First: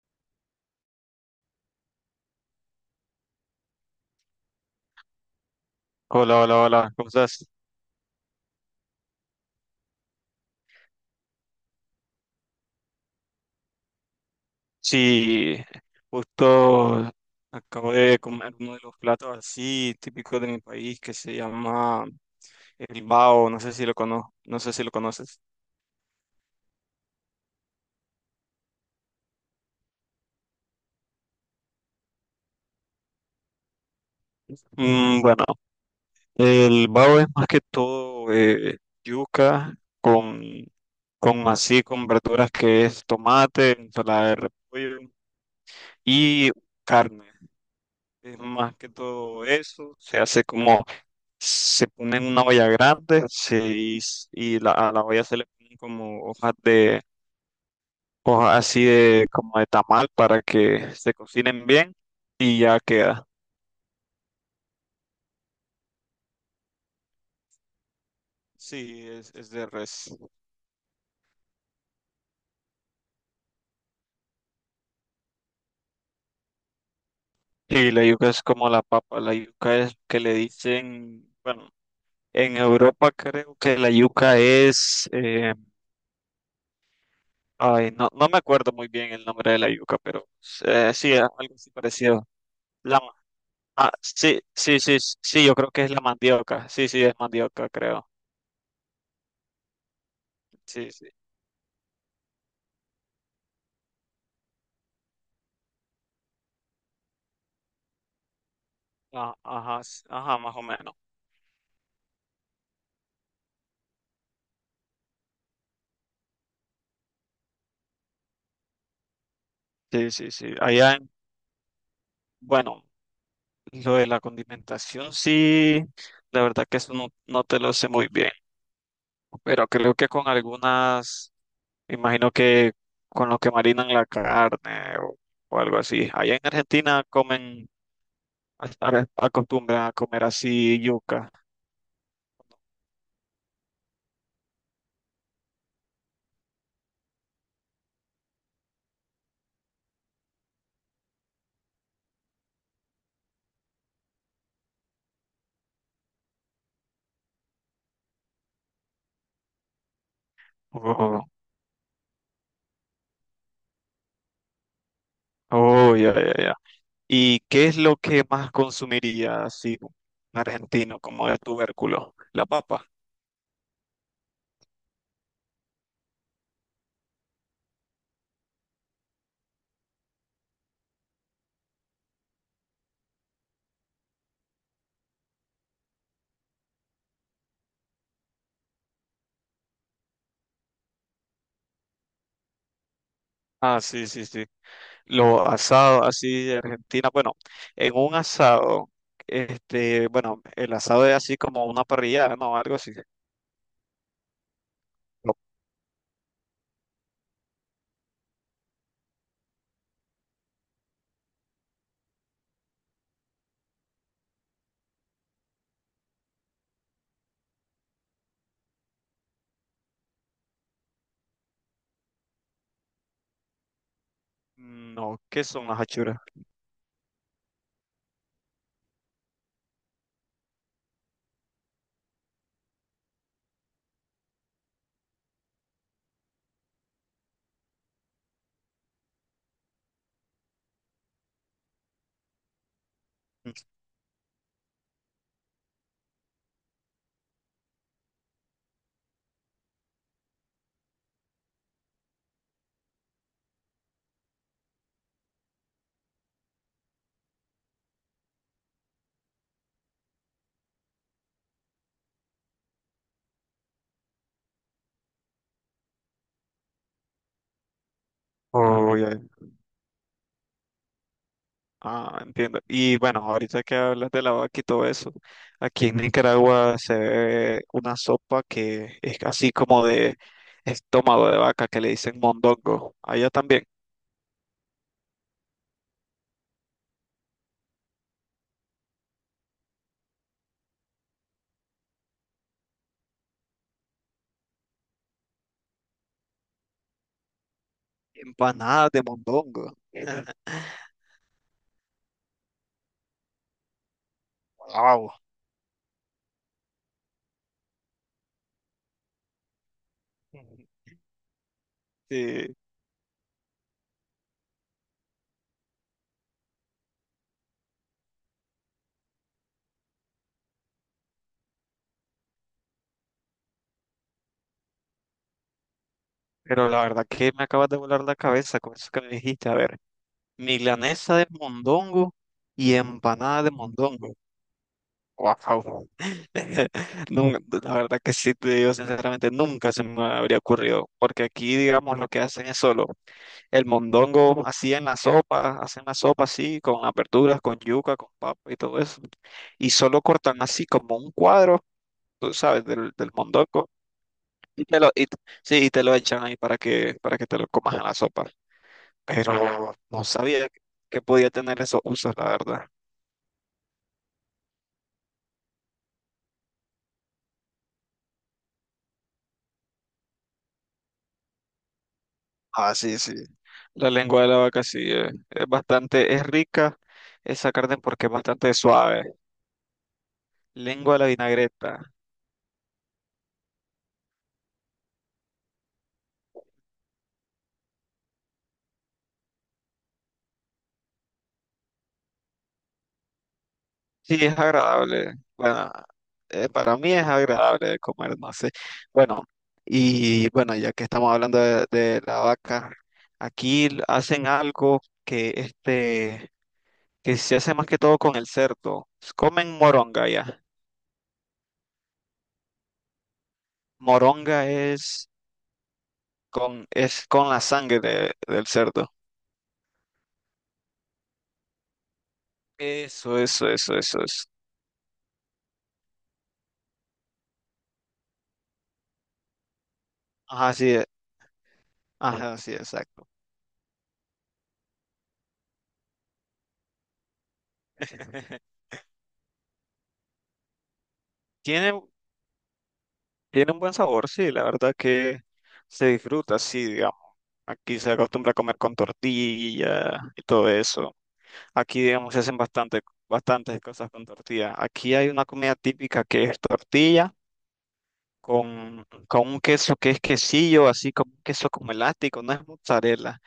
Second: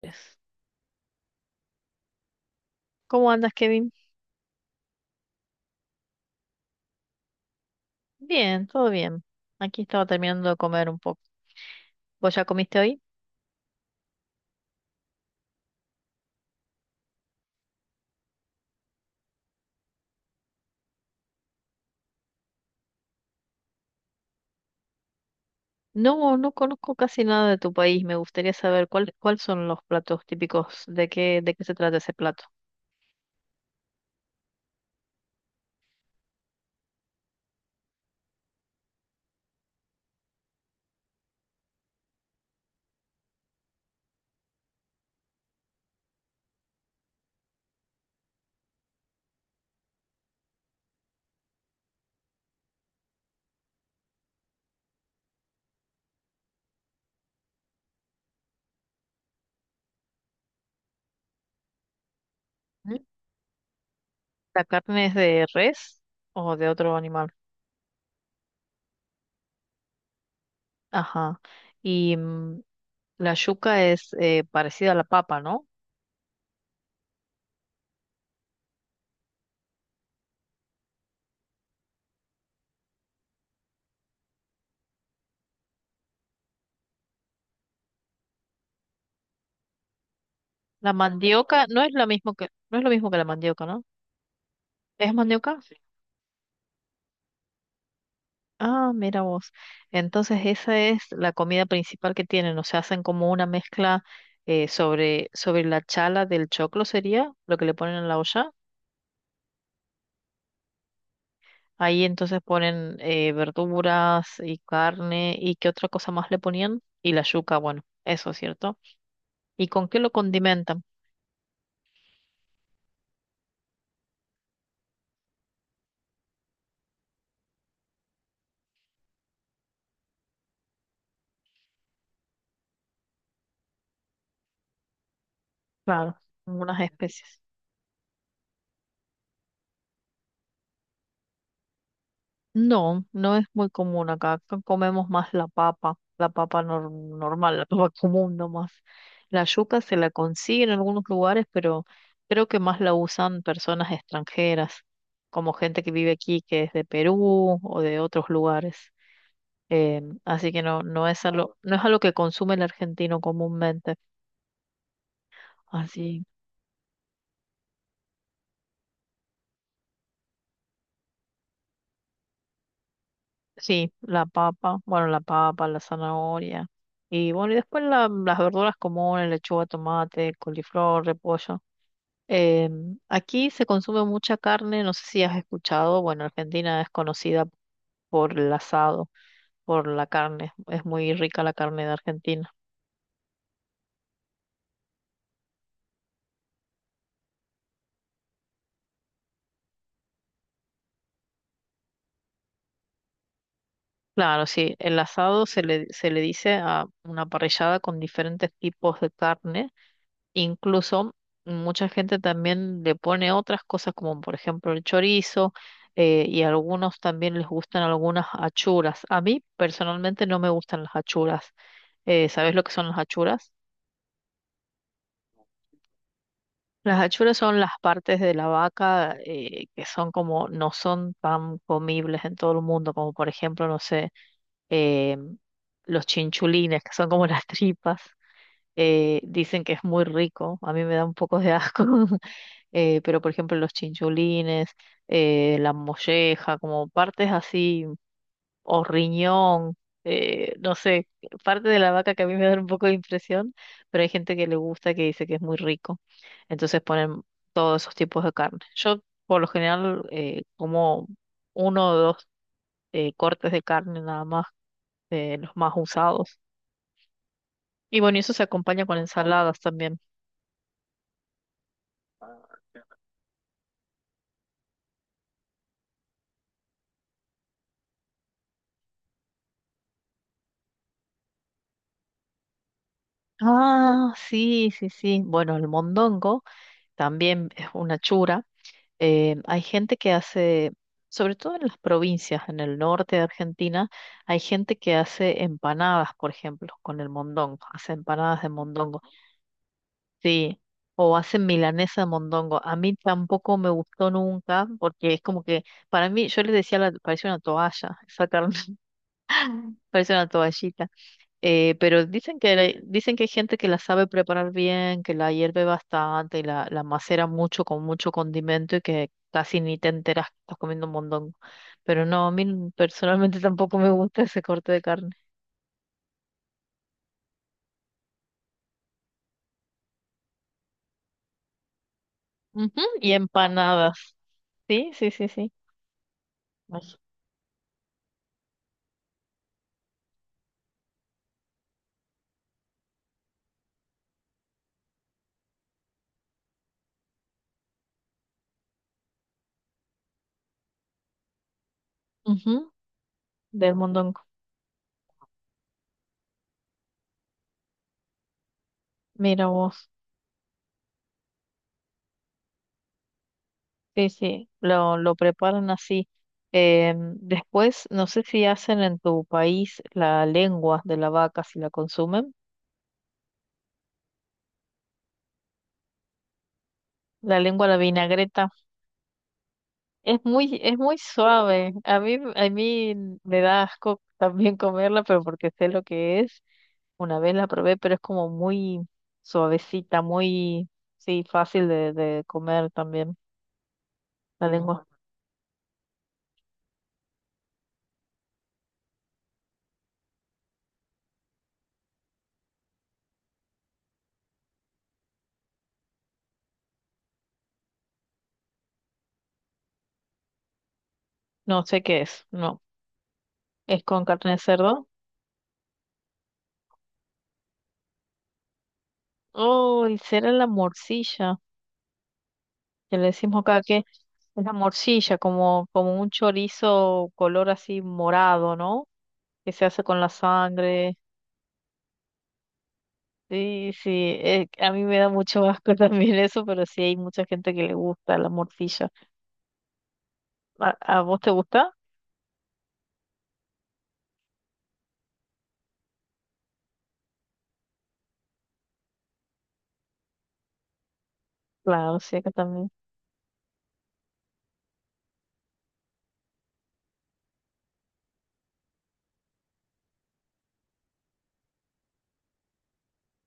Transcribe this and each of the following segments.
Pues, ¿cómo andas, Kevin? Hola, hola, hola, ¿cómo estás? Bien, todo bien. Aquí estaba terminando de comer un poco. ¿Vos ya comiste hoy? Sí, justo acabo de comer uno de los platos así típicos de mi país que se llama el bao, no sé si lo conoces. No, no conozco casi nada de tu país. Me gustaría saber cuáles son los platos típicos, de qué se trata ese plato. Bueno, el bao es más que todo yuca con, con así, con verduras que es tomate, ensalada de repollo y carne. Es más que todo eso, se hace como se pone en una olla grande se, y, s- y la, a la olla se le ponen como hojas así de, como de tamal para que se cocinen bien y ya ¿Mm? queda. ¿La carne es de res o de otro animal? Sí, es de res. Ajá. Y la yuca es parecida a la papa, ¿no? Y la yuca es como la papa, la yuca es que le dicen, bueno, en Europa creo que la yuca es, ay, no me acuerdo muy bien el nombre de la yuca, pero La sí, algo mandioca así no es lo parecido. mismo que, no es lo La mismo que la mandioca, ¿no? Ah, sí, sí, sí, ¿Es sí, yo mandioca? creo que es la mandioca. Sí, sí, es mandioca, creo. Ah, mira vos. Entonces esa Sí, es sí. la comida principal que tienen, o sea, hacen como una mezcla sobre la chala del choclo sería lo que le ponen en la olla. Ah, ajá, ajá, más o menos. Ahí entonces ponen verduras y carne y qué otra cosa más le ponían y la yuca, bueno, eso es cierto. ¿Y con qué lo Sí, sí, sí. condimentan? Bueno, lo de la condimentación, sí, la verdad que eso no, no te lo sé muy bien. Pero creo que con imagino que con lo que marinan la carne o algo así. Claro, Allá en unas Argentina especies. comen, acostumbran a comer así yuca. No, no es muy común acá. Acá comemos más la papa, normal, la papa común nomás. La yuca se la consigue en algunos lugares, pero creo que más la usan personas extranjeras, como gente que vive aquí, que es de Perú o de otros lugares. Así que no, Oh, no es algo que consume el argentino comúnmente. oh, ya, Así, ya, ya. ¿Y qué es lo que más consumiría así un argentino como de tubérculo? La papa. sí, la papa, bueno, la papa, la zanahoria. Y bueno, y después las verduras comunes, lechuga, tomate, coliflor, repollo. Aquí se consume mucha carne, no sé si has escuchado, bueno, Argentina es conocida por el asado, por la carne, es muy rica la carne de Argentina. Ah, sí, sí, sí. Lo asado así de Argentina. Bueno, en un asado, bueno, el asado es así como una parrilla, ¿no? Algo así. Claro, sí, el No, asado se le dice a una parrillada con diferentes tipos de carne, incluso mucha gente también le pone otras cosas como por ejemplo el chorizo y a algunos también les gustan algunas achuras. A mí personalmente no me gustan las achuras. ¿Sabes lo que son las achuras? no, ¿qué son las achuras? Las achuras son las partes de la vaca que son como, no son tan comibles en todo el mundo, como por ejemplo, no sé, eh, los chinchulines, que son como las tripas, dicen que es muy rico, a mí me da un poco de asco, pero por ejemplo los chinchulines, la molleja, como partes así o riñón, no sé, parte de la vaca que a mí me da un poco de impresión, pero hay gente que le gusta, que dice que es muy rico. Entonces ponen todos esos tipos de carne. Yo por lo general como uno o dos cortes de carne nada más, los más usados. Y bueno, y eso se acompaña Oh, con ya, ya. ensaladas también. Ah, entiendo. Y bueno, ahorita que hablas de la vaca y todo eso, aquí en Nicaragua se ve una sopa que es así como de estómago de vaca que le dicen mondongo. Allá también. Ah, sí, sí, sí. Bueno, el mondongo también es una chura hay gente que hace, sobre todo en las provincias, en el norte de Argentina, hay gente que hace empanadas, por ejemplo, con el mondongo, hace empanadas de Empanadas mondongo, de mondongo. sí, o hacen milanesa de mondongo. A mí tampoco me gustó nunca, porque Wow. es como que, para mí, yo les decía, parece una toalla, esa carne, parece una toallita. Pero dicen que, Sí, dicen que hay gente que la sabe preparar bien, que la hierve bastante y la macera mucho con mucho condimento y que casi ni te enteras que estás comiendo un montón. Pero no, a mí personalmente tampoco me gusta ese corte de carne. pero la verdad que me acabas de volar la cabeza con eso que me dijiste. A ver, milanesa de mondongo Ujú. y Y empanada de mondongo. empanadas, sí, sí, sí, sí. Wow. Ay. Nun- la verdad que sí te digo sinceramente, nunca se me habría ocurrido, porque aquí, digamos, lo que hacen es solo el mondongo así en la sopa, hacen la sopa así, con aperturas, con yuca, con papa y todo eso, y solo cortan así como un cuadro, tú sabes, Ujú. Del mondongo, Del mondongo. y te lo, y, sí, y te lo echan ahí para para que te lo comas en la sopa. Mira Pero vos, no sabía que podía tener esos usos, la verdad. sí, sí, lo preparan así. Después, no sé si hacen en tu país la lengua de la vaca, si la consumen. Ah, sí, sí. La lengua de la vaca sí es bastante, es rica La esa lengua, la carne porque es vinagreta. bastante suave. Es Lengua muy de la suave. vinagreta. A mí me da asco también comerla, pero porque sé lo que es. Una vez la probé, pero es como muy suavecita, muy, sí, fácil de comer también. Sí, es La lengua. agradable. Bueno, para mí es agradable de comer, no sé. Bueno, y bueno, ya que estamos hablando de la vaca, hacen algo que se hace más que todo con el cerdo. Comen moronga ya. No sé qué es. No. ¿Es con carne de Moronga cerdo? es es con la sangre del cerdo. Oh, y será la morcilla, que le Eso, decimos eso, acá eso, que eso, eso. es la morcilla, como, como un chorizo color así morado, ¿no? Que se hace con la Ajá, sí, sangre. ajá, sí, exacto. Sí, sí, a mí me da mucho asco también eso, pero sí hay mucha gente que le gusta la morcilla. A vos te gusta? Tiene, tiene un buen sabor, sí, la verdad que se disfruta, sí, digamos. Aquí se acostumbra a comer con tortilla y todo eso. Aquí, Claro, digamos, sí, acá también. Bastantes cosas con tortilla. Aquí hay una comida típica que es tortilla con un queso que es quesillo, así como un queso como elástico, no es mozzarella,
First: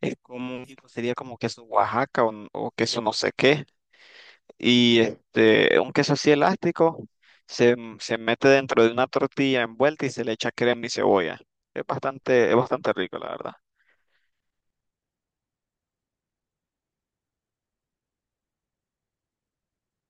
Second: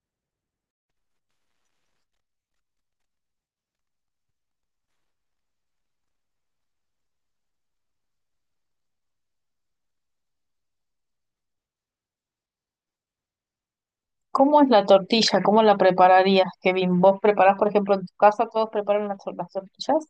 es como, sería como queso Oaxaca o queso no sé qué. Y este, un queso así elástico se mete dentro de una tortilla envuelta y se le echa crema y cebolla. Es bastante rico, la verdad. ¿Cómo es la tortilla? ¿Cómo la prepararías, Kevin? ¿Vos preparás, por ejemplo, en tu casa todos preparan las, las tortillas?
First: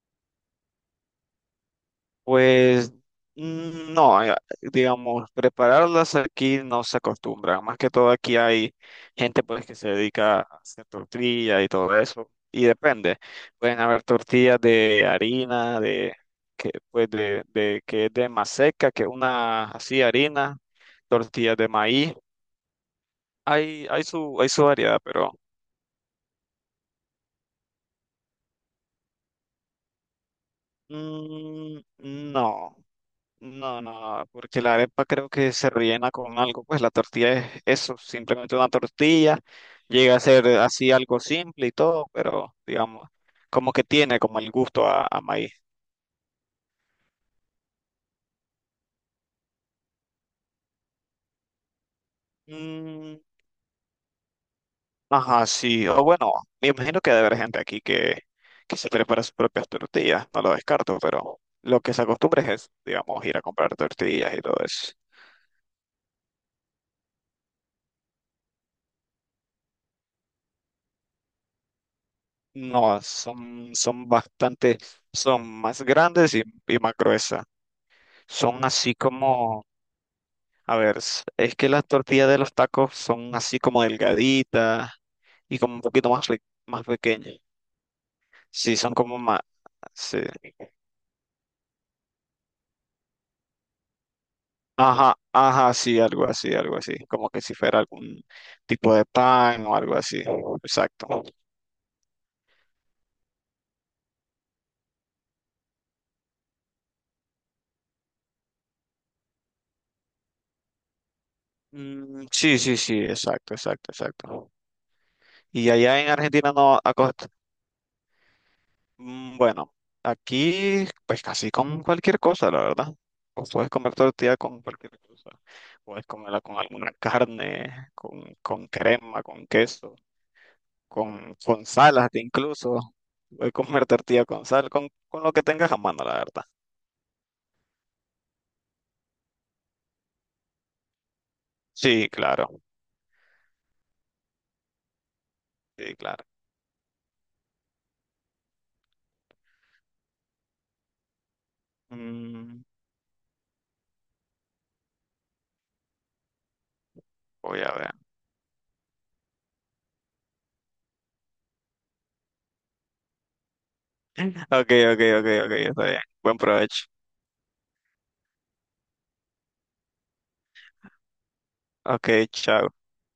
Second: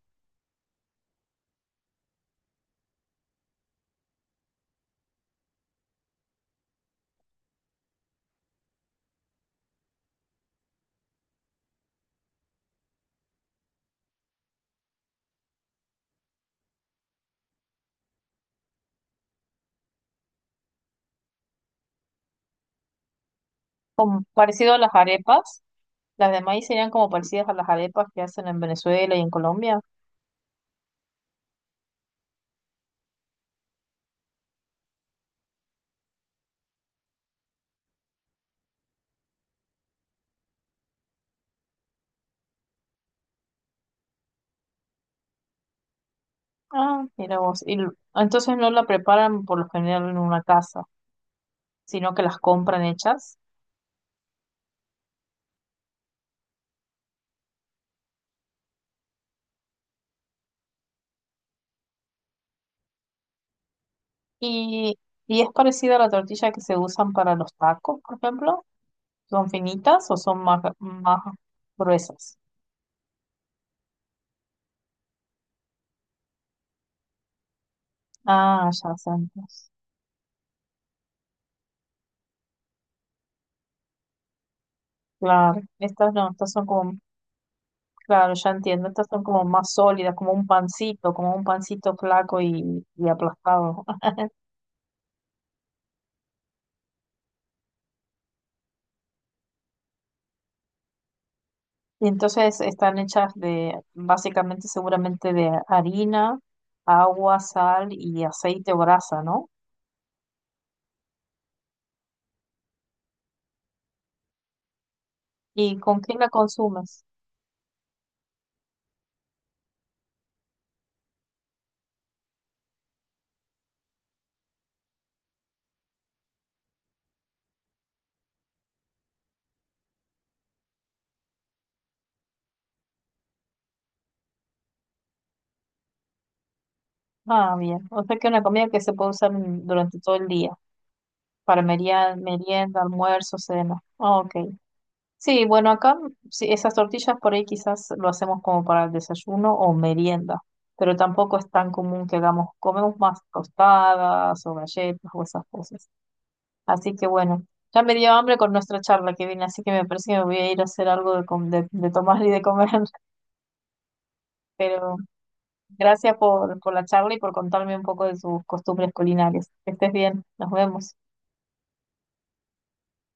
Pues no, digamos, prepararlas aquí no se acostumbra. Más que todo aquí hay gente pues que se dedica a hacer tortilla y todo eso. Y depende. Pueden haber tortillas de harina, de que pues de que es de maseca, que es una así harina, tortillas de maíz. Como Hay su parecido a las variedad, pero arepas. Las de maíz serían como parecidas a las arepas que hacen en Venezuela y en Colombia. mm, no, no, no, porque la arepa creo que se rellena con algo, pues la tortilla es eso, simplemente una tortilla, llega a ser así algo simple y todo, pero digamos, como que tiene como el gusto a maíz. Ah, mira vos. Entonces no la preparan por lo general en una casa, sino que las compran Mm, hechas. ajá, sí, o bueno, me imagino que debe haber gente que se prepara sus propias tortillas, no lo descarto, pero lo que se acostumbra es, digamos, ir a comprar tortillas y todo eso. Y, y es parecida a la tortilla que se usan para los tacos, por ejemplo. ¿Son finitas o son más, más gruesas? No, son bastante, son más grandes y más gruesas. Son Ah, así ya como, santos. a ver, es que las tortillas de los tacos son así como delgaditas y Claro, como un poquito estas no, más, estas son más como, pequeñas. claro, ya Sí, entiendo, estas son como más sólidas, sí. Como un pancito flaco y aplastado. Ajá, ajá, sí, algo así, algo así. Como que si fuera algún tipo de pan o algo así. Exacto. Y entonces están hechas de, básicamente, seguramente de harina, agua, sal y aceite o grasa, ¿no? Mm, sí, sí, sí, exacto, exacto, exacto. Y ¿Y allá con en qué la Argentina no consumes? acostumbran. Mm, bueno, aquí pues casi con cualquier cosa, la verdad. O puedes comer tortilla con cualquier cosa. Puedes comerla con alguna carne, con crema, con queso, con sal hasta incluso. Puedes comer tortilla con sal, con lo que tengas a mano, la verdad. Ah, bien. O sea que una comida que se puede usar durante todo el día, para Sí, merienda, claro, merienda, almuerzo, cena. Ah, ok. Sí, bueno, sí, acá claro. sí, esas tortillas por ahí quizás lo hacemos como para el desayuno o merienda, pero tampoco es tan común que hagamos, Mm, comemos más tostadas o galletas o esas cosas. Así que bueno, voy a ya me ver. dio hambre con nuestra charla que viene, así que me parece que me voy a ir a hacer algo de tomar y de comer, Ok, pero ok, ok, ok, está bien. gracias Buen por la provecho. charla y por contarme un poco de sus costumbres culinarias. Que estés bien, nos vemos. Ok, chao.